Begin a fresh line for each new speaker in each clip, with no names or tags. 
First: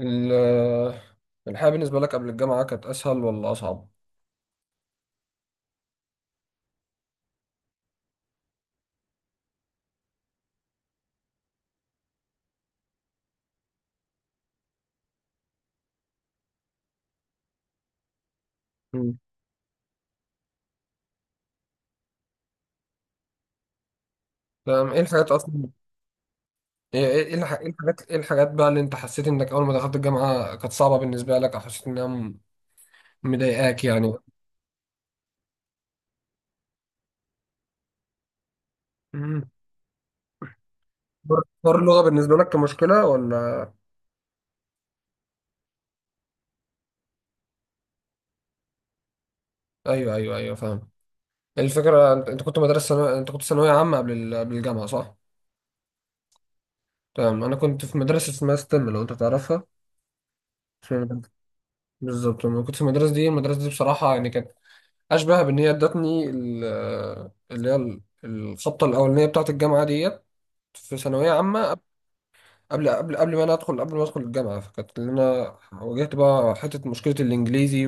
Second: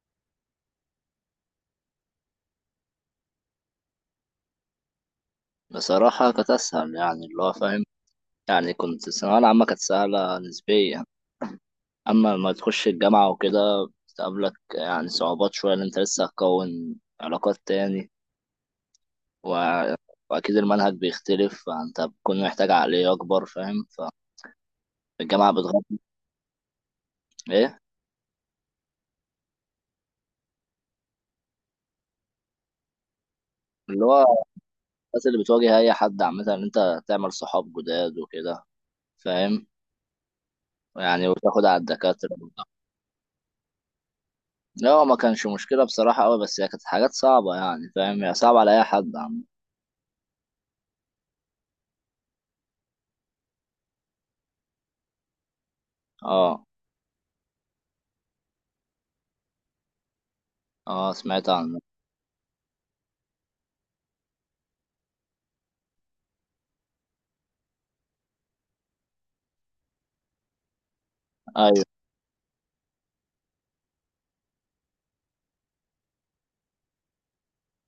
ال- الحياة بالنسبة لك قبل الجامعة كانت أسهل ولا أصعب؟
بصراحة كانت أسهل، يعني اللي هو فاهم. يعني كنت الثانوية العامة كانت سهلة نسبيا. أما لما تخش الجامعة وكده بتقابلك يعني صعوبات شوية، إن أنت لسه هتكون علاقات تاني
مم.
و... وأكيد المنهج بيختلف، فأنت بتكون محتاج عقلية أكبر، فاهم؟
تمام. إيه الحاجات
فالجامعة
أصلا؟
بتغطي
إيه
إيه؟
إيه الحاجات بقى اللي أنت حسيت إنك أول ما دخلت الجامعة كانت صعبة بالنسبة لك، أو حسيت إنها مضايقاك
اللي
يعني؟
هو الناس اللي بتواجه أي حد عامة، إن أنت تعمل صحاب جداد وكده،
مم.
فاهم يعني،
حوار
وتاخد على
حوار اللغة
الدكاترة.
بالنسبة لك كمشكلة، ولا؟
لا، هو ما كانش مشكلة بصراحة أوي، بس هي كانت حاجات صعبة يعني، فاهم؟ هي صعبة على أي حد عامة.
أيوه، أيوه، أيوه، فاهم. الفكرة، أنت أنت كنت ثانوية عامة قبل الجامعة، صح؟
اه.
تمام. أنا كنت في مدرسة اسمها ستيم، لو أنت تعرفها. اسمها
اه، سمعت عنه.
بالظبط. أنا كنت في المدرسة دي. المدرسة دي بصراحة يعني كانت اشبه بان هي ادتني الخبطه الاولانيه بتاعه الجامعه ديت في ثانويه عامه.
ايوه
قبل ما ادخل الجامعه، فكانت اللي انا واجهت بقى حته مشكله الانجليزي،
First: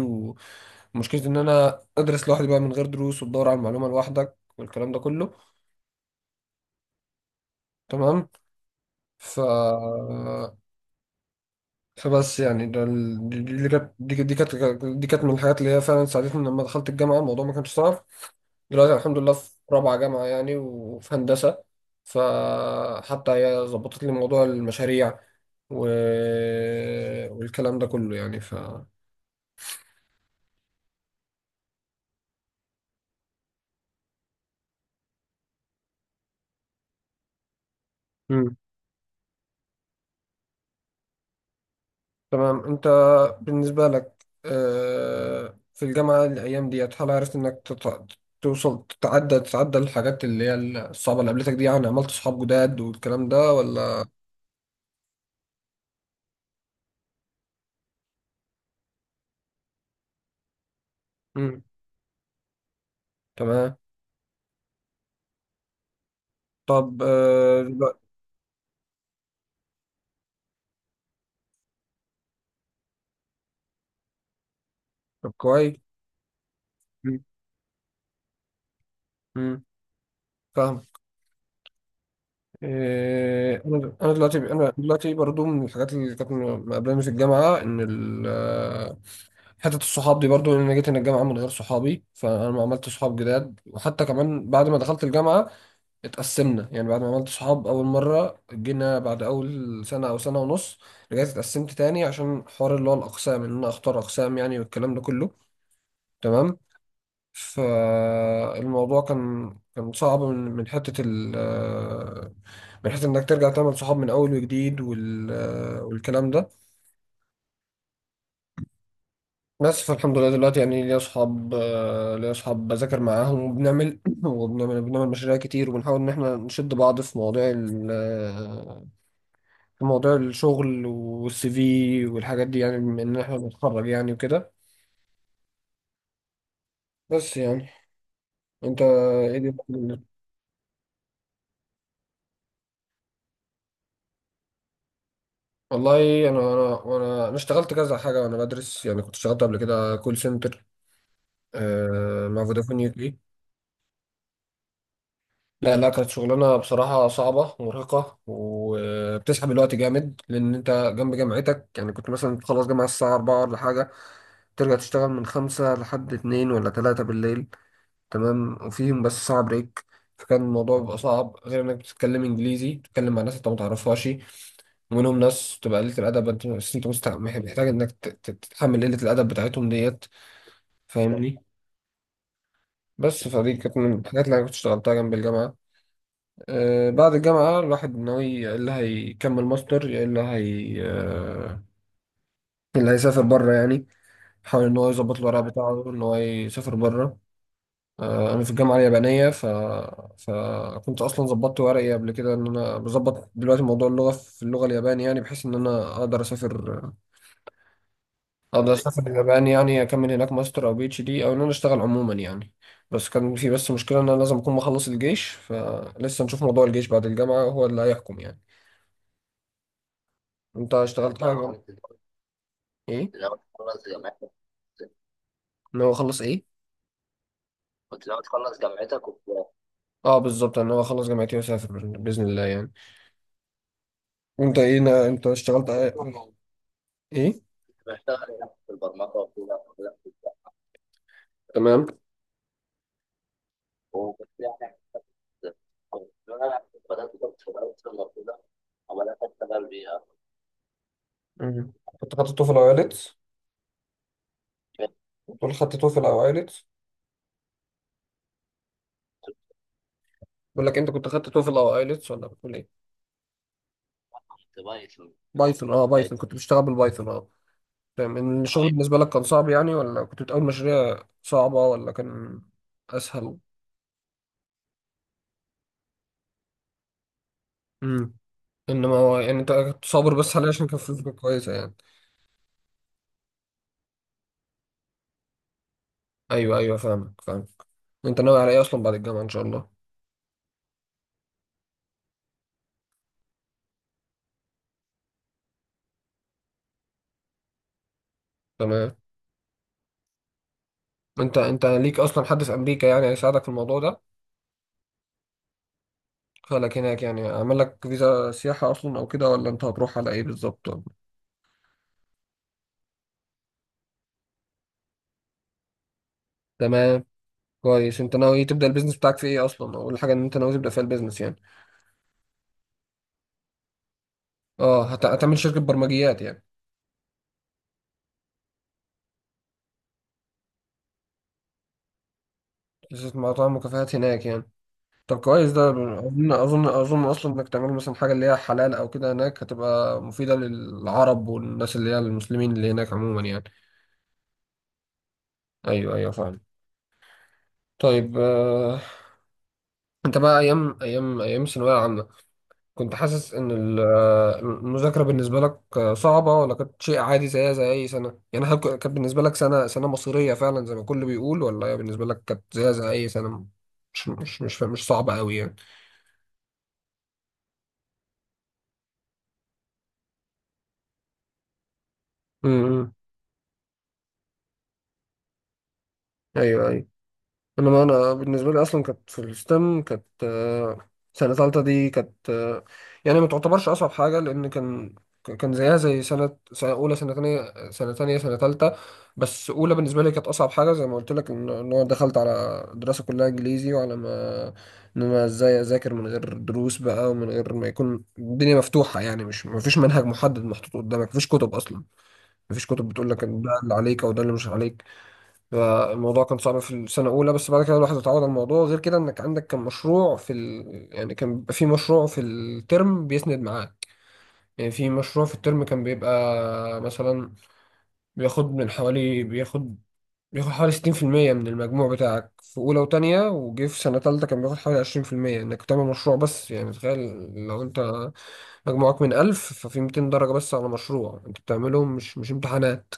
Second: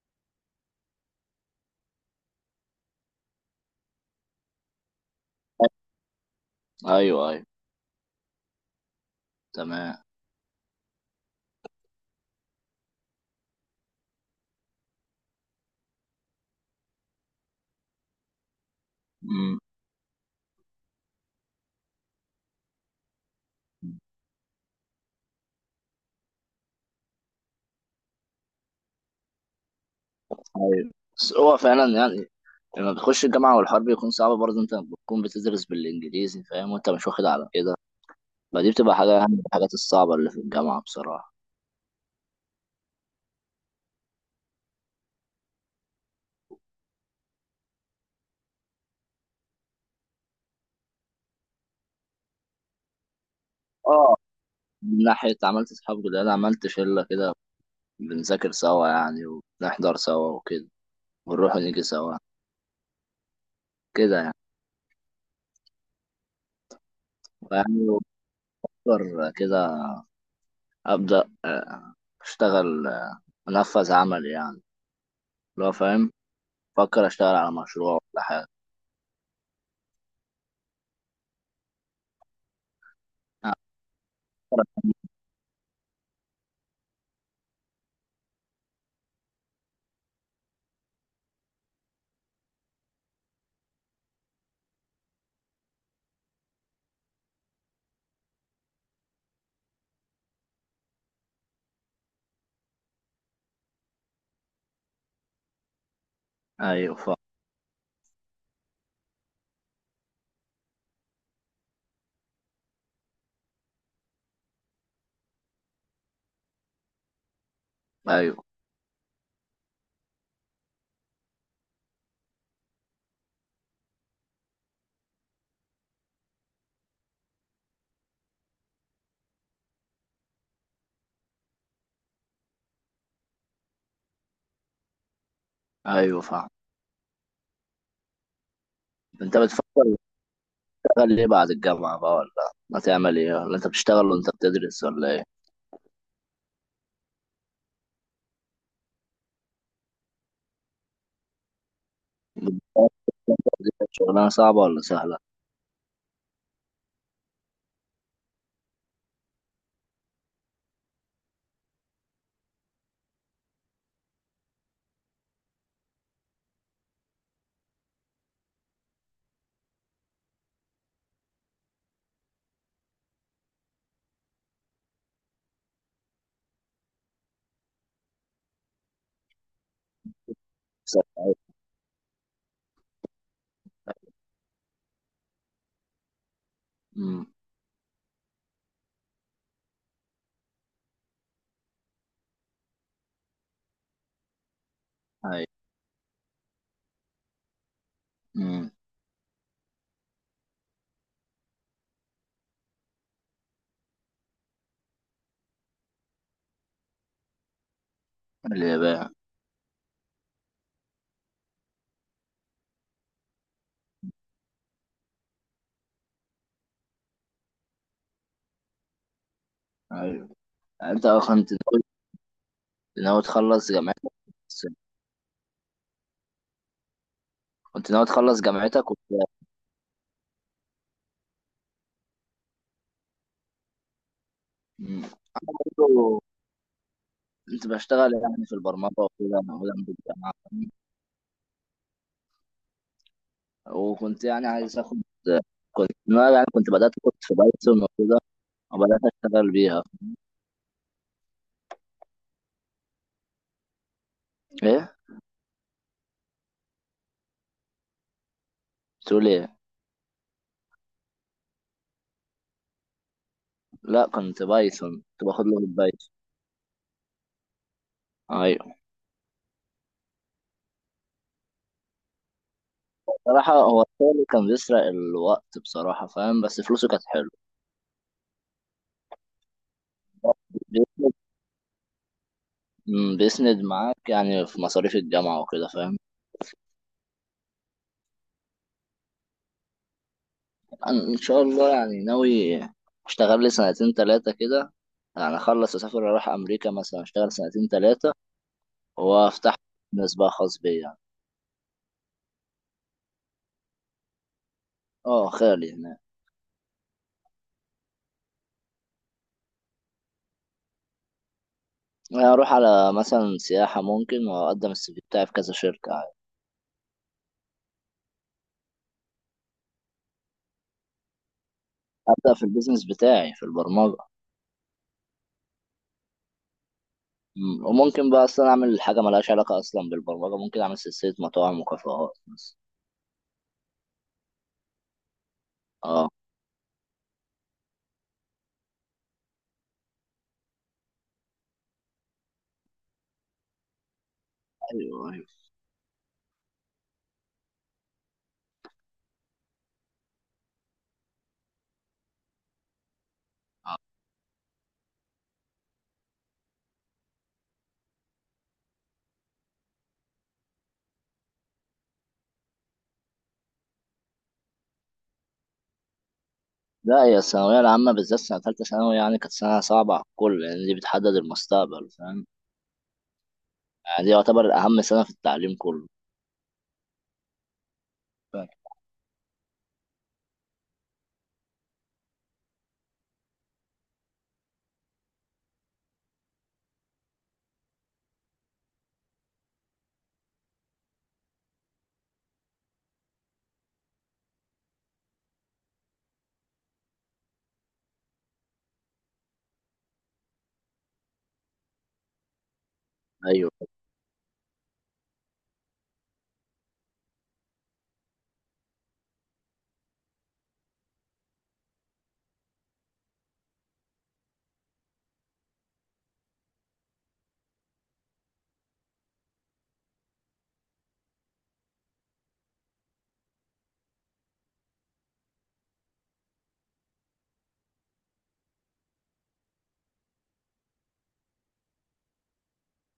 ومشكله ان انا ادرس لوحدي بقى من غير دروس، وتدور على المعلومه لوحدك والكلام ده كله.
ايوه ايوه.
تمام. ف
تمام.
فبس يعني دي كانت من الحاجات اللي هي فعلا ساعدتني لما دخلت الجامعة، الموضوع ما كانش صعب. دلوقتي الحمد لله في
امم.
رابعة جامعة يعني، وفي هندسة. فحتى هي ظبطت لي موضوع المشاريع و... والكلام ده كله يعني.
ايوه، بس هو فعلا يعني لما بتخش الجامعه والحرب بيكون صعب، برضه انت بتكون بتدرس بالانجليزي، فاهم؟ وانت مش واخد على كده،
مم.
فدي بتبقى حاجه يعني من الحاجات الصعبه اللي في الجامعه بصراحه.
تمام. انت بالنسبة لك، في الجامعة الأيام ديت، هل عرفت انك توصل تتعدى الحاجات اللي هي الصعبة اللي قابلتك دي؟ يعني عملت صحاب جداد والكلام ده، ولا؟
اه، من ناحيه عملت اصحاب جداد، عملت شله كده، بنذاكر سوا يعني، ونحضر سوا وكده، ونروح ونيجي سوا،
تمام.
كده يعني.
طب دلوقتي.
فيعني بفكر كده، ابدا اشتغل، انفذ عمل يعني،
طب
لو
كويس.
فاهم. بفكر
مم.
اشتغل على مشروع ولا حاجة.
مم. فاهم.
آه،
آه انا انا دلوقتي برضو من الحاجات اللي كانت مقابلاني في الجامعه، ان حته الصحاب دي برضو، إن انا جيت هنا الجامعه من غير صحابي، فانا ما عملت صحاب جداد. وحتى كمان بعد ما دخلت الجامعه اتقسمنا يعني. بعد ما عملت صحاب اول مره، جينا بعد اول سنه او سنه ونص رجعت اتقسمت تاني، عشان حوار اللي هو الاقسام، ان انا اختار اقسام يعني والكلام ده كله. تمام.
ايوه فاهم.
فالموضوع كان صعب من حتة إنك ترجع تعمل صحاب من أول وجديد والكلام ده.
ايوه
بس فالحمد لله دلوقتي يعني ليا صحاب، ليا صحاب بذاكر معاهم، وبنعمل وبنعمل مشاريع كتير، وبنحاول إن إحنا نشد بعض في مواضيع ال في مواضيع الشغل والـCV والحاجات دي، يعني بما إن إحنا بنتخرج يعني وكده.
ايوه فاهم.
بس يعني. أنت
انت
إيه دي؟
بتفكر تشتغل ايه بعد الجامعة بقى؟ ولا ما تعمل ايه؟ ولا انت بتشتغل وانت بتدرس ولا ايه؟
والله انا انا وانا انا اشتغلت كذا حاجه وانا بدرس، يعني كنت اشتغلت قبل كده كول سنتر مع فودافون UK.
بتدرس شغلانة صعبة ولا سهلة؟
لا لا، كانت شغلانه بصراحه صعبه ومرهقه وبتسحب الوقت جامد، لان انت جنب جامعتك، يعني كنت مثلا تخلص جامعه الساعه 4 ولا حاجه، ترجع تشتغل من 5 لحد 2 ولا 3 بالليل. تمام. وفيهم بس ساعة بريك. فكان الموضوع بيبقى صعب، غير انك بتتكلم انجليزي، بتتكلم مع ناس انت ما تعرفهاش، ومنهم ناس تبقى قلة الأدب، أنت بس أنت محتاج إنك تتحمل قلة الأدب بتاعتهم ديت.
سهلة.
فاهمني. بس فدي كانت من الحاجات اللي أنا كنت اشتغلتها جنب الجامعة. آه، بعد
امم.
الجامعة الواحد ناوي يا إلا هيكمل ماستر، يا إلا هي آه اللي هيسافر بره يعني، حاول إن هو يظبط الورق
ايوه.
بتاعه إن هو يسافر بره. انا في
امم.
الجامعه اليابانيه فكنت اصلا ظبطت ورقي قبل كده، ان انا بظبط دلوقتي موضوع اللغه في اللغه الياباني، يعني بحيث ان انا اقدر اسافر
اليابان.
اليابان يعني، اكمل هناك ماستر او PhD، او ان انا اشتغل عموما يعني. بس كان في مشكله ان انا لازم اكون مخلص الجيش، فلسه نشوف موضوع الجيش بعد الجامعه هو اللي هيحكم يعني.
ايوه،
انت
انت
اشتغلت
كنت
حاجه؟
ناوي،
ايه؟
ناوي تخلص جامعتك بس-
ان هو اخلص ايه؟
كنت ناوي تخلص جامعتك
اه بالظبط، ان هو اخلص جامعتي واسافر باذن الله يعني. وانت ايه؟
مم.
انت
انا
اشتغلت
برضه
ايه؟
كنت بشتغل يعني في البرمجة وكده، أنا أولاً بالجامعة.
تمام.
وكنت يعني عايز اخد، كنت أنا يعني كنت بدأت كنت في بايثون وكده، وبدأت اشتغل بيها.
مم. كنت خدت توفل او ايلتس؟
ايه؟
بتقول خدت توفل او ايلتس؟
تقول ايه؟
بقول لك، انت كنت خدت توفل او ايلتس ولا بتقول ايه؟
لا، كنت بايثون، كنت باخد لغة
بايثون؟ اه
بايثون.
بايثون، كنت بشتغل بالبايثون، اه. تمام. إن الشغل
ايوه.
بالنسبه لك كان صعب يعني؟ ولا كنت بتقول مشاريع صعبه؟ ولا كان اسهل؟
بصراحة هو الشغل كان بيسرق الوقت بصراحة، فاهم؟ بس فلوسه كانت حلوة.
امم. انما هو يعني انت كنت صابر بس عليه عشان كان فلوسك
بيسند
كويسه يعني.
مم، بيسند معاك يعني في مصاريف الجامعة وكده، فاهم.
ايوه، ايوه، فاهمك، فاهمك. انت ناوي على ايه اصلا بعد الجامعه ان شاء الله؟
أنا ان شاء الله يعني ناوي اشتغل لي سنتين تلاتة كده، يعني اخلص اسافر، اروح امريكا مثلا اشتغل سنتين تلاتة،
تمام.
وافتح بزنس بقى خاص بيا يعني.
انت ليك اصلا حد في امريكا يعني هيساعدك في الموضوع ده؟
اه، خيالي.
خلك هناك يعني، عمل لك فيزا سياحه اصلا او كده، ولا انت هتروح على ايه بالظبط؟
اروح على مثلا سياحة ممكن، واقدم السي في بتاعي في كذا شركة.
تمام كويس. انت ناوي تبدا البيزنس بتاعك في ايه اصلا؟ اول حاجه ان انت ناوي تبدا فيها البيزنس يعني؟
ابدأ في البيزنس بتاعي في البرمجة.
اه، هتعمل شركه برمجيات يعني؟
مم، وممكن بقى اصلا اعمل حاجة ملهاش علاقة اصلا بالبرمجة، ممكن اعمل سلسلة مطاعم وكافيهات مثلا.
شركه مطاعم وكافيهات هناك يعني؟ طب كويس ده.
اه.
اظن اصلا انك تعمل مثلا حاجه اللي هي حلال او كده، هناك هتبقى مفيده للعرب والناس اللي هي المسلمين اللي هناك عموما يعني.
ايوه ايوه.
ايوه، ايوه، فاهم. طيب. انت بقى ايام ايام ثانويه عامه كنت حاسس ان المذاكره بالنسبه لك صعبه، ولا كانت شيء عادي زيها زي اي سنه يعني؟ هل كانت بالنسبه لك سنه مصيريه فعلا زي ما الكل بيقول، ولا هي بالنسبه لك كانت زيها زي اي سنه، مش صعبه قوي يعني؟
لا، هي الثانوية العامة بالذات سنة تالتة ثانوي يعني كانت سنة صعبة على الكل، لان دي بتحدد المستقبل، فاهم؟
امم.
يعني دي يعتبر اهم سنة في التعليم كله.
ايوه، ايوه. انما انا
فاهم.
بالنسبه لي اصلا كانت في الستم، كانت سنه ثالثه دي كانت، يعني ما تعتبرش اصعب حاجه، لان كان زيها زي سنه، سنه اولى، سنه ثانيه، سنه ثالثه. بس اولى بالنسبه لي كانت اصعب حاجه، زي ما قلت لك، إن انا دخلت على دراسه كلها انجليزي، وعلى ما ان انا ازاي اذاكر من غير دروس بقى، ومن غير ما يكون الدنيا مفتوحه يعني، مش ما فيش منهج محدد محطوط قدامك، ما فيش كتب اصلا، ما فيش كتب بتقول لك إن ده
ايوه
اللي عليك او ده اللي مش عليك. فالموضوع كان صعب في السنة الأولى، بس بعد كده الواحد اتعود على الموضوع. غير كده إنك عندك كان مشروع في يعني كان بيبقى في مشروع في الترم بيسند معاك، يعني في مشروع في الترم كان بيبقى مثلا بياخد من حوالي بياخد بياخد حوالي 60% من المجموع بتاعك في أولى وتانية، وجه في سنة تالتة كان بياخد حوالي 20% إنك تعمل مشروع بس، يعني تخيل لو أنت مجموعك من 1000، ففي 200 درجة بس على مشروع أنت بتعملهم، مش مش امتحانات.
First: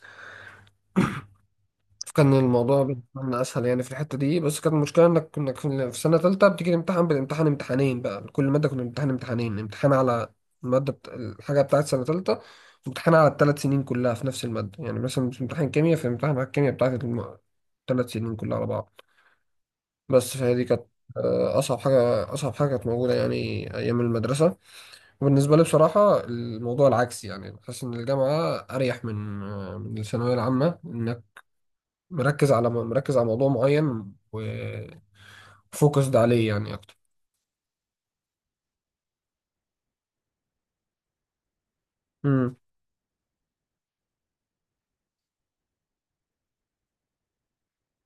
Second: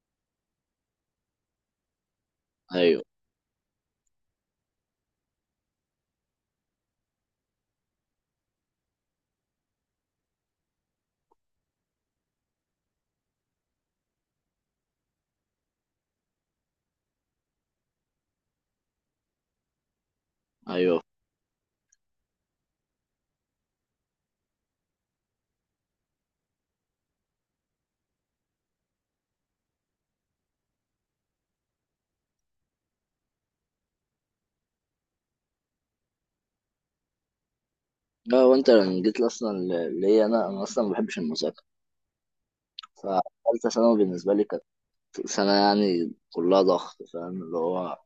كان الموضوع
ايوه
بالنسبة لنا أسهل يعني في الحتة دي. بس كانت المشكلة إنك كنا في سنة تالتة بتيجي تمتحن امتحانين بقى لكل مادة، كنا بنمتحن امتحانين، امتحان على الحاجة بتاعت سنة تالتة، امتحان على الـ3 سنين كلها في نفس المادة. يعني مثلا مش امتحان كيمياء، في امتحان على الكيمياء بتاعت الـ3 سنين كلها على بعض. بس فهي دي كانت
ايوه.
أصعب حاجة. أصعب حاجة كانت موجودة يعني أيام المدرسة. وبالنسبة لي بصراحة الموضوع العكسي، يعني بحس إن الجامعة أريح من الثانوية العامة، إن مركز على موضوع معين وفوكسد عليه يعني اكتر.
لا، وانت لما جيت لي اصلا ليا، انا اصلا ما بحبش المذاكره،
امم.
فتالتة ثانوي بالنسبه لي سنة يعني كلها ضغط، فاهم؟ اللي هو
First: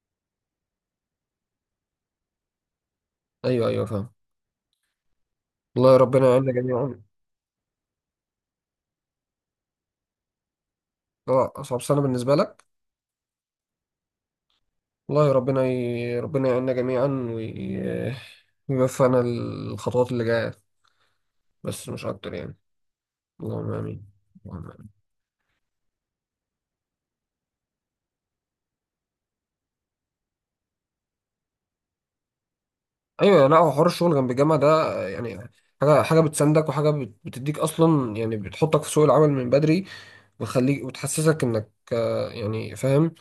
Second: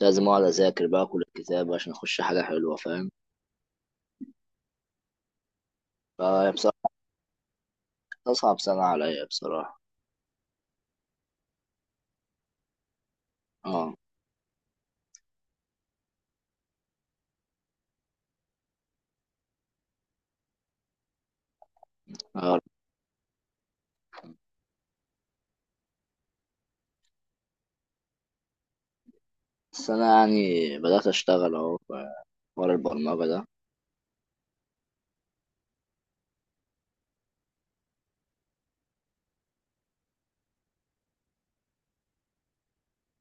لازم أقعد أذاكر بقى كل الكتاب عشان أخش حاجة حلوة، فاهم.
ايوه، ايوه، فاهم. والله ربنا يعيننا
فهي بصراحة
جميعا.
كانت أصعب سنة عليا بصراحة.
اه، اصعب سنه بالنسبه لك.
اه.
والله ربنا يعيننا جميعا، وي- ويوفقنا الخطوات اللي جايه بس، مش اكتر يعني.
آه.
اللهم امين. اللهم آمين.
السنة يعني بدأت أشتغل أهو في حوار البرمجة ده.
ايوه. لا هو حوار الشغل جنب الجامعه ده يعني، حاجه بتساندك، وحاجه بتديك اصلا يعني، بتحطك في سوق العمل من بدري، وتخليك وتحسسك انك، يعني فاهم،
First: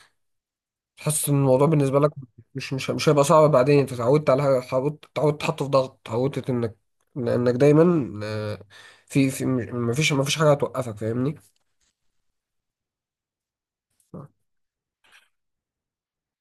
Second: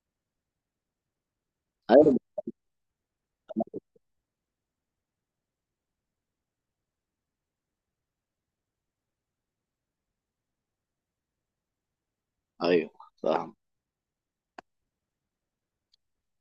تحس ان الموضوع بالنسبه لك
أيوه
مش هيبقى صعب بعدين. انت اتعودت على حاجه، اتعودت تتحط في ضغط، اتعودت انك، لانك دايما في في مفيش حاجه هتوقفك، فاهمني.
أيوه فاهم.